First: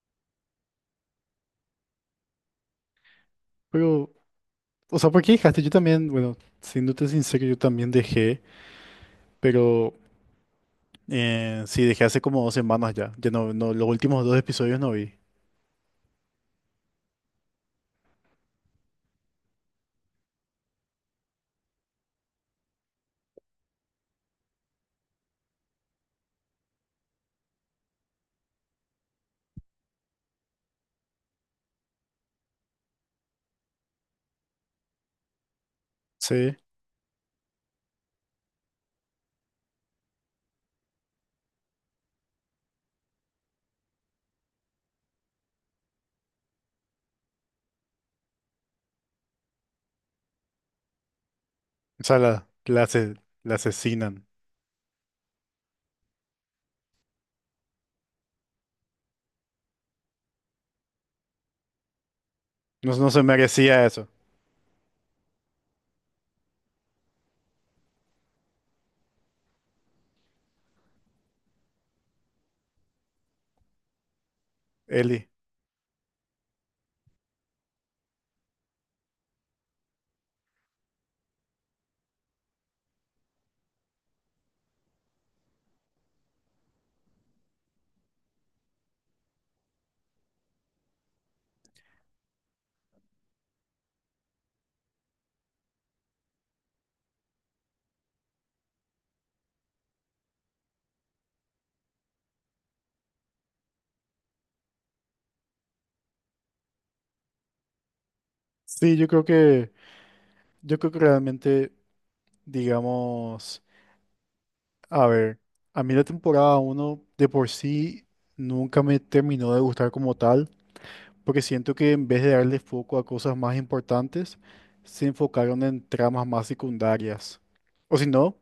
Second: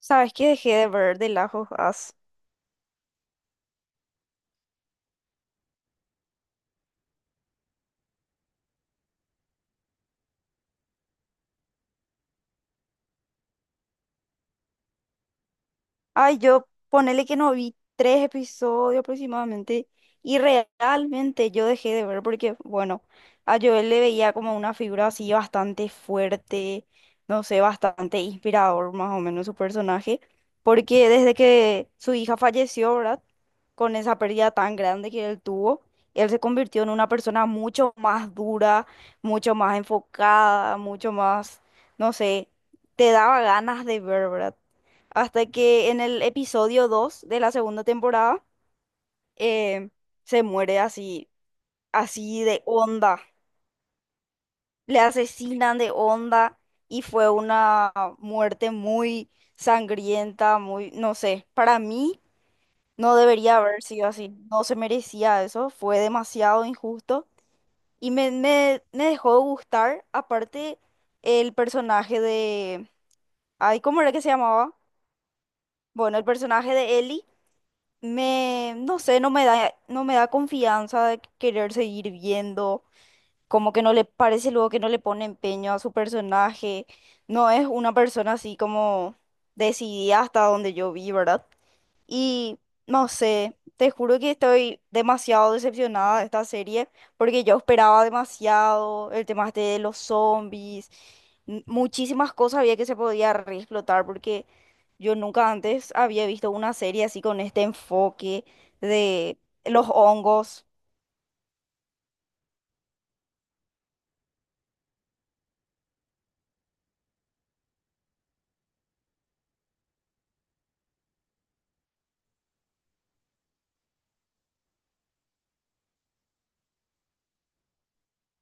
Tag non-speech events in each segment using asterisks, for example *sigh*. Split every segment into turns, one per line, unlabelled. ¿Sabes que dejé de ver The Last of Us?
Pero, o sea, ¿por qué dejaste? Yo también, bueno, siéndote sincero, yo también dejé, pero sí, dejé hace como dos semanas ya. Ya no, los últimos dos episodios no vi.
Ay, yo ponele que no vi tres episodios aproximadamente y realmente yo dejé de ver porque, bueno, a Joel le veía como una figura así bastante fuerte, no sé, bastante inspirador más o menos su personaje, porque desde que su hija falleció, ¿verdad? Con esa pérdida tan grande que él tuvo, él se
Sí.
convirtió en una persona mucho más dura, mucho más enfocada, mucho más, no sé, te daba ganas de ver, ¿verdad? Hasta que en el episodio 2 de la segunda temporada eh, se muere así,
O sea,
así de onda.
la asesinan.
Le asesinan de onda y fue una muerte muy sangrienta, muy, no sé, para mí
No, no
no
se
debería haber
merecía eso,
sido así, no se merecía eso, fue demasiado injusto y me dejó de gustar, aparte el personaje de, ay, ¿cómo era que se llamaba?
Eli.
Bueno, el personaje de Ellie. Me, no sé, no me da confianza de querer seguir viendo, como que no le parece luego que no le pone empeño a su personaje, no es una persona así como decidida hasta donde yo vi, ¿verdad? Y no sé, te juro que estoy demasiado decepcionada de esta serie porque yo esperaba demasiado el tema este de los zombies, muchísimas cosas había que se podía reexplotar porque yo nunca antes había visto una serie así con este enfoque
Sí,
de los hongos.
yo creo que realmente, digamos, a ver, a mí la temporada uno de por sí nunca me terminó de gustar como tal. Porque siento que en vez de darle foco a cosas más importantes, se enfocaron en tramas más secundarias. O si no,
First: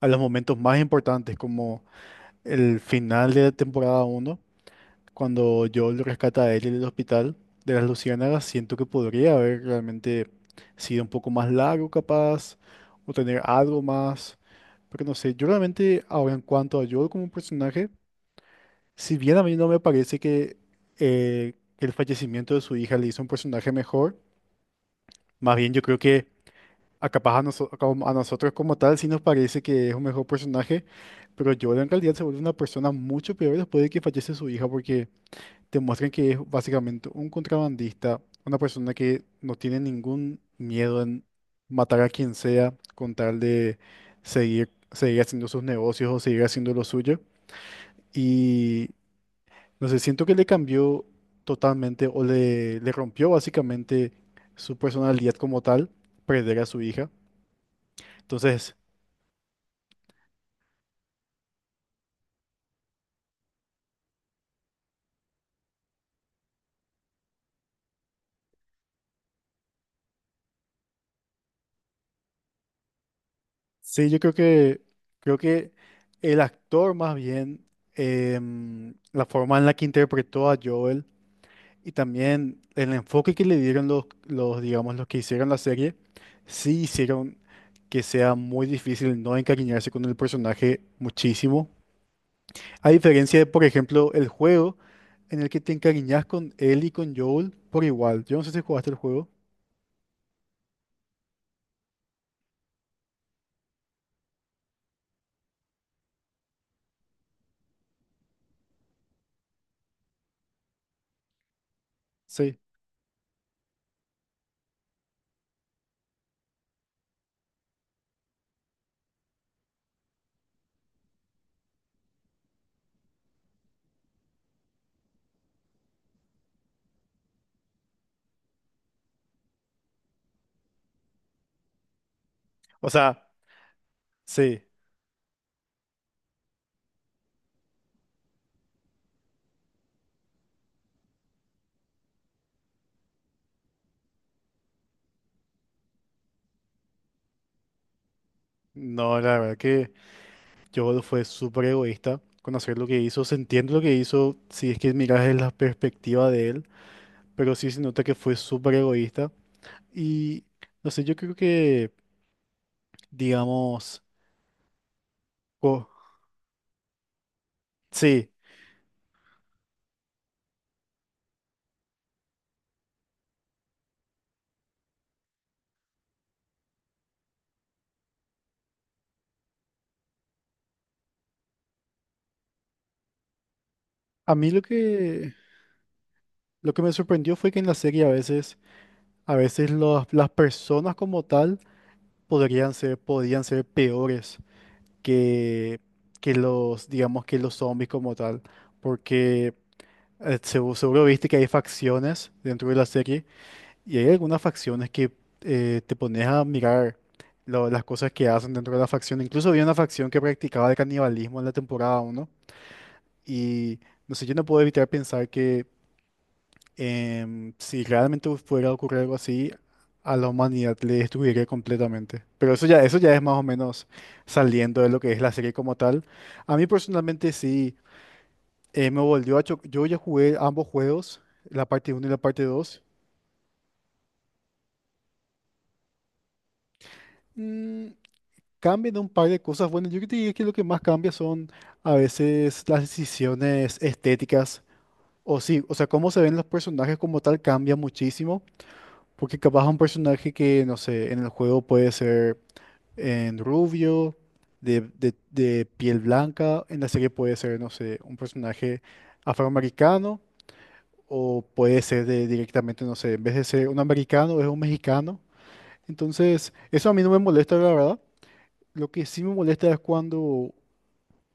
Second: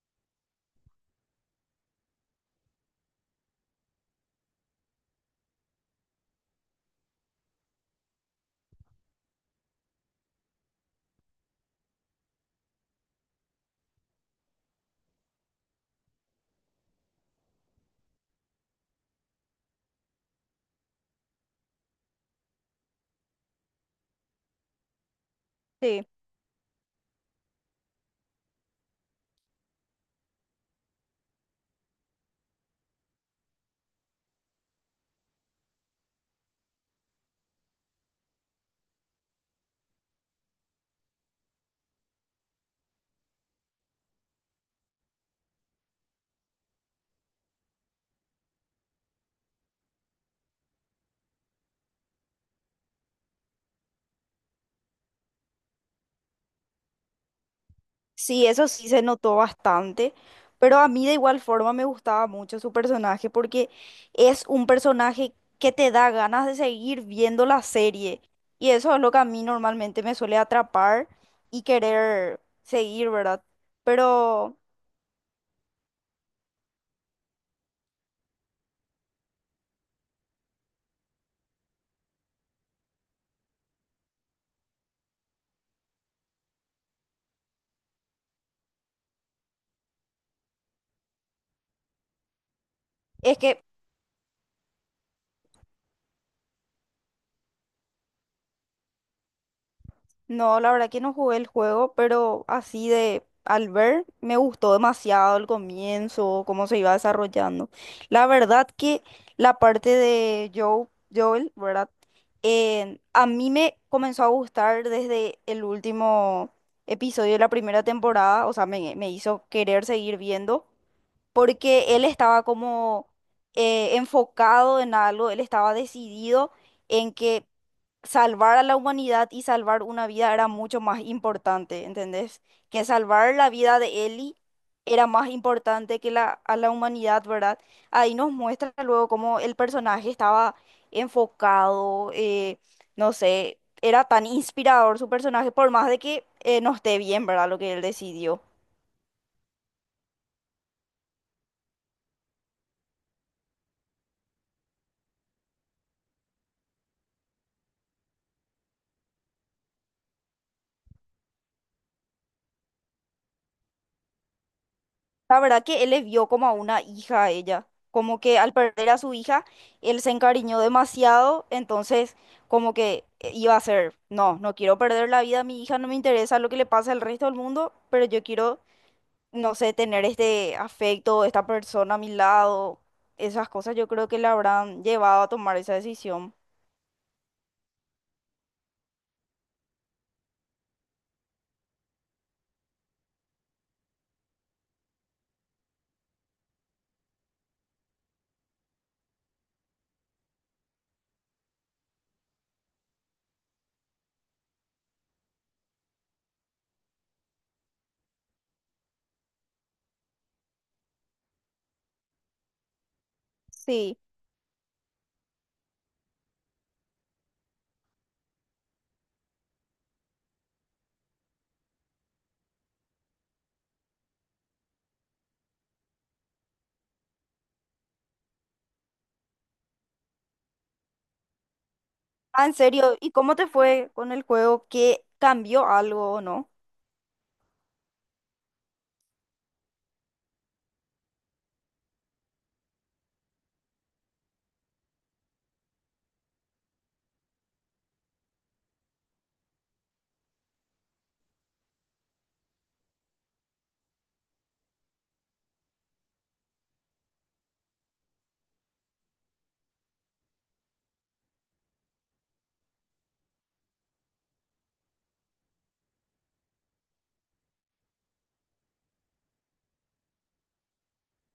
a los momentos más importantes, como el final de la temporada uno cuando Joel lo rescata a él en el hospital de las Luciérnagas, siento que podría haber realmente sido un poco más largo capaz, o tener algo más. Pero no sé, yo realmente ahora en cuanto a Joel como personaje, si bien a mí no me parece que el fallecimiento de su hija le hizo un personaje mejor, más bien yo creo
Sí.
que a capaz a nosotros como tal sí nos parece que es un mejor personaje, pero Joel en realidad se vuelve una persona mucho peor después de que fallece su hija porque te muestran que es básicamente un contrabandista, una persona que no tiene ningún miedo en matar a quien sea con tal de seguir haciendo sus negocios o seguir haciendo lo suyo. y No sé, siento que le cambió totalmente o le rompió básicamente su personalidad como tal, perder a su hija.
Sí, eso
Entonces,
sí se notó bastante, pero a mí de igual forma me gustaba mucho su personaje porque es un personaje que te da ganas de seguir viendo la serie y eso es lo que a mí normalmente me suele atrapar y querer seguir, ¿verdad?
sí,
Pero
creo que el actor más bien, la forma en la que interpretó a Joel y también el enfoque que le dieron digamos, los que hicieron la serie, sí hicieron que sea muy difícil no encariñarse con el personaje muchísimo. A diferencia
es
de,
que
por ejemplo, el juego, en el que te encariñas con él y con Joel por igual. Yo no sé si jugaste el juego.
no, la verdad que no jugué el juego, pero así de al ver me gustó demasiado el comienzo, cómo se iba desarrollando. La verdad que la parte de Joel, ¿verdad?
Sí.
A mí me comenzó a gustar desde el último episodio de la primera temporada, o sea, me hizo querer seguir viendo porque él estaba como enfocado en algo, él estaba decidido en que salvar a la humanidad y salvar una vida era mucho más importante, ¿entendés? Que
O sea,
salvar la vida de Ellie
sí.
era más importante que la, a la humanidad, ¿verdad? Ahí nos muestra luego cómo el personaje estaba enfocado, no sé, era tan inspirador su personaje, por más de que no esté bien, ¿verdad? Lo que él decidió.
No, la verdad que Joel fue súper egoísta con hacer lo que hizo. Se entiende lo que hizo si es que miras desde la perspectiva de él, pero sí se nota que fue súper egoísta. Y no sé, yo creo que, digamos,
La verdad que
co-
él le vio como a una hija a ella, como
sí.
que al perder a su hija, él se encariñó demasiado, entonces como que iba a ser, no, no quiero perder la vida a mi hija, no me interesa lo que le pasa al resto del mundo, pero yo quiero, no sé, tener este afecto, esta persona a mi lado, esas cosas yo creo que le
A mí
habrán llevado a tomar esa decisión.
lo que me sorprendió fue que en la serie a veces las personas como tal podían ser peores que, que los, digamos que los zombies como tal, porque seguro, viste que hay facciones dentro de la serie y hay algunas facciones que te pones a mirar las cosas que hacen dentro de la facción. Incluso había una facción que practicaba el canibalismo en la temporada uno y
Sí.
no sé, yo no puedo evitar pensar que si realmente pudiera ocurrir algo así, a la humanidad le destruiría completamente. Pero eso ya es más o menos saliendo de lo que es la serie como tal. A mí personalmente sí, me volvió a chocar. Yo ya jugué ambos juegos, la parte uno y la parte
Ah, en
dos.
serio, ¿y cómo te fue con el juego? ¿Qué cambió algo o no?
Mm, cambian un par de cosas. Bueno, yo te diría que lo que más cambia son a veces las decisiones estéticas. O sí, o sea, cómo se ven los personajes como tal cambia muchísimo. Porque capaz un personaje que, no sé, en el juego puede ser en rubio, de piel blanca. En la serie puede ser, no sé, un personaje afroamericano o puede ser de, directamente, no sé, en vez de ser un americano, es un mexicano. Entonces, eso a mí no me molesta, la verdad. Lo que sí me molesta es cuando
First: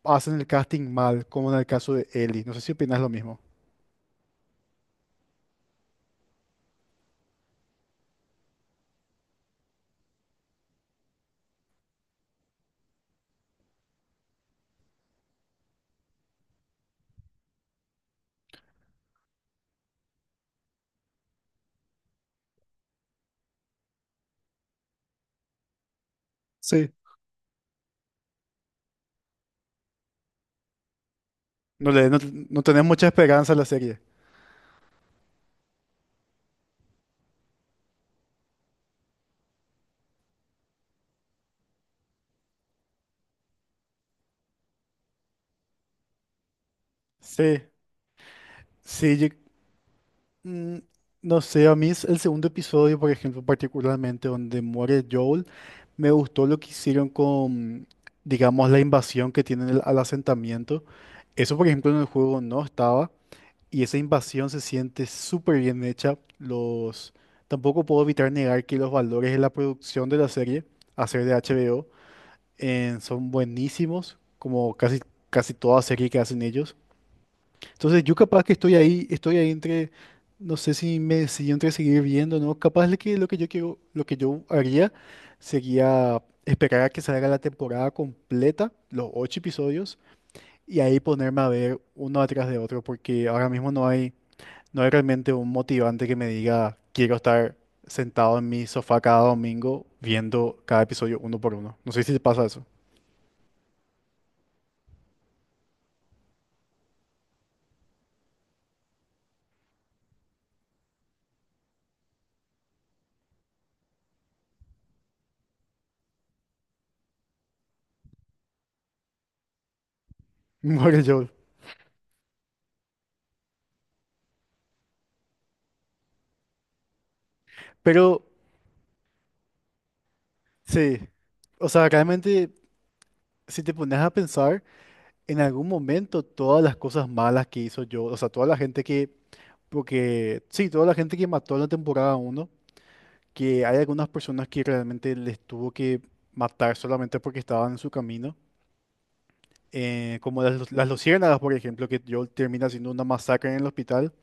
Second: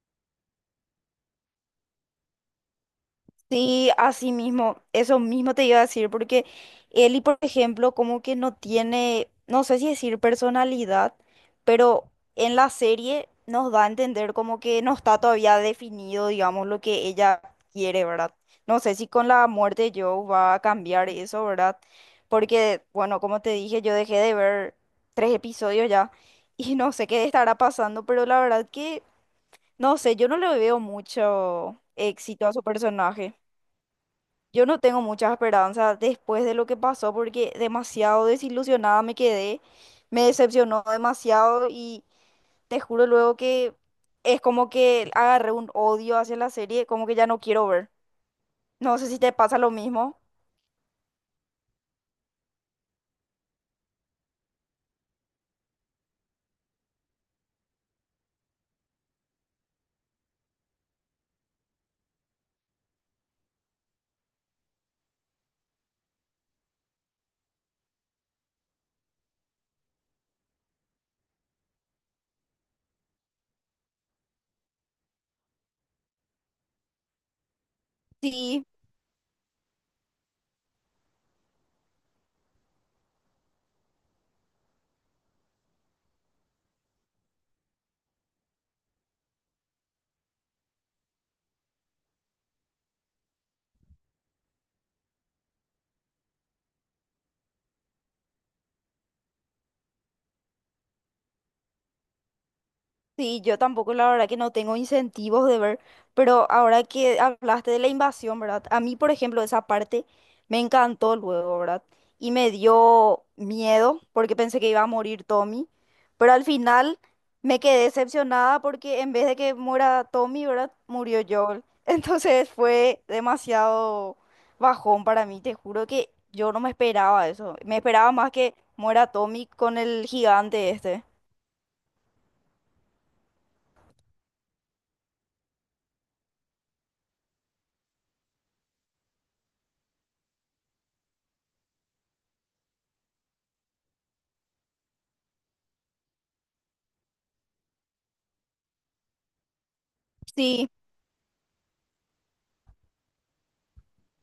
hacen el casting mal, como en el caso de Ellie. No sé si opinas lo mismo.
Sí, así mismo, eso mismo te iba a decir, porque Eli, por ejemplo, como que no tiene, no sé si decir personalidad, pero en la serie nos da a entender como que no está todavía definido, digamos, lo que ella quiere, ¿verdad? No sé si con la muerte de Joe va a cambiar eso, ¿verdad? Porque, bueno, como te dije, yo dejé de ver tres episodios ya *laughs* y
Sí.
no sé qué estará pasando, pero la verdad que, no sé, yo no le veo mucho
No le, no,
éxito a
no
su
tenés mucha
personaje.
esperanza en la serie.
Yo no tengo muchas esperanzas después de lo que pasó porque demasiado desilusionada me quedé, me decepcionó demasiado y te juro luego que es como que agarré un odio hacia la serie, como que ya no
Sí,
quiero ver. No sé si
sí.
te pasa lo mismo.
Mm. No sé, a mí es el segundo episodio, por ejemplo, particularmente donde muere Joel, me gustó lo que hicieron con, digamos, la invasión que tienen al asentamiento. Eso, por ejemplo, en el juego no estaba y esa invasión se siente súper bien hecha. Los... Tampoco puedo evitar negar que los valores de la producción de la serie, a ser de HBO, son buenísimos, como casi, casi toda serie que hacen ellos. Entonces yo capaz que
Sí.
estoy ahí entre, no sé si entre seguir viendo, ¿no? Capaz de que lo que yo quiero, lo que yo haría sería esperar a que salga la temporada completa, los ocho episodios, y ahí ponerme a ver uno atrás de otro, porque ahora mismo no hay, no hay realmente un motivante que me diga quiero estar sentado en mi sofá cada domingo viendo cada episodio uno por uno. No sé si te pasa eso.
Sí, yo tampoco, la verdad que no tengo incentivos de ver, pero ahora que hablaste de la invasión, ¿verdad? A mí, por ejemplo, esa parte me encantó luego, ¿verdad? Y me dio miedo porque pensé que iba a morir Tommy, pero al final me quedé decepcionada porque en vez de que muera Tommy,
*laughs*
¿verdad?
Muere
Murió
Joel.
Joel. *laughs* Entonces fue demasiado bajón para mí, te juro que yo no me esperaba eso. Me esperaba
Pero
más que muera Tommy con el gigante
sí,
este.
o sea, realmente si te pones a pensar, en algún momento todas las cosas malas que hizo yo, o sea, toda la gente que, porque sí, toda la gente que mató en la temporada uno, que hay algunas personas que realmente les tuvo que matar solamente porque estaban en su camino, como las,
Sí,
las luciérnagas, por ejemplo, que yo termina siendo una masacre en el hospital,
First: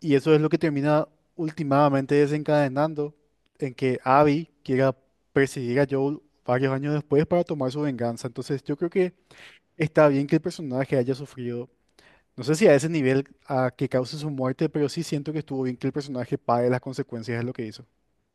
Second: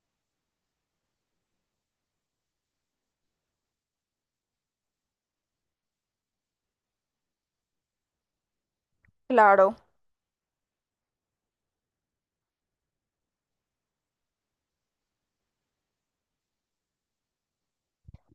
y eso es lo que termina últimamente desencadenando en que Abby quiera perseguir a Joel varios años después para tomar su venganza. Entonces, yo creo que
claro.
está bien que el personaje haya sufrido. No sé si a ese nivel a que cause su muerte, pero sí siento que estuvo bien que el personaje pague las consecuencias de lo que hizo.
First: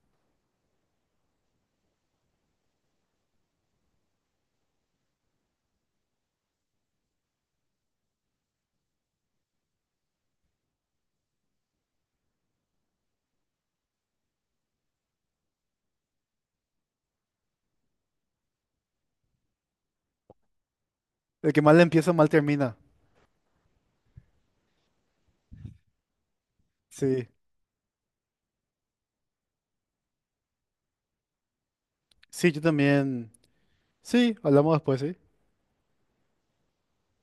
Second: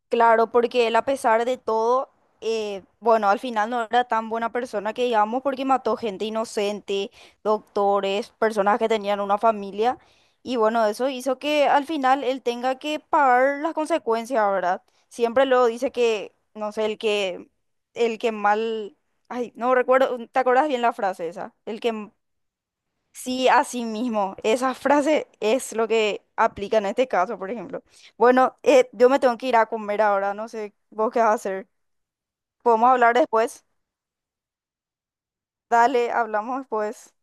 Claro, porque él a pesar de todo, bueno, al final no era tan buena persona que digamos porque mató gente inocente, doctores, personas que tenían una familia. Y bueno, eso hizo que al final él tenga que pagar las consecuencias, ¿verdad? Siempre luego dice que, no sé, el que mal, ay, no recuerdo, ¿te acuerdas bien la frase
El
esa?
que mal
El
empieza,
que...
mal termina.
Sí, así mismo. Esa frase es lo que aplica en este
Sí.
caso, por ejemplo. Bueno, yo me tengo que ir a comer ahora, no sé vos qué vas a hacer.
Sí, yo
¿Podemos hablar
también.
después?
Sí, hablamos después, ¿sí?
Dale, hablamos después.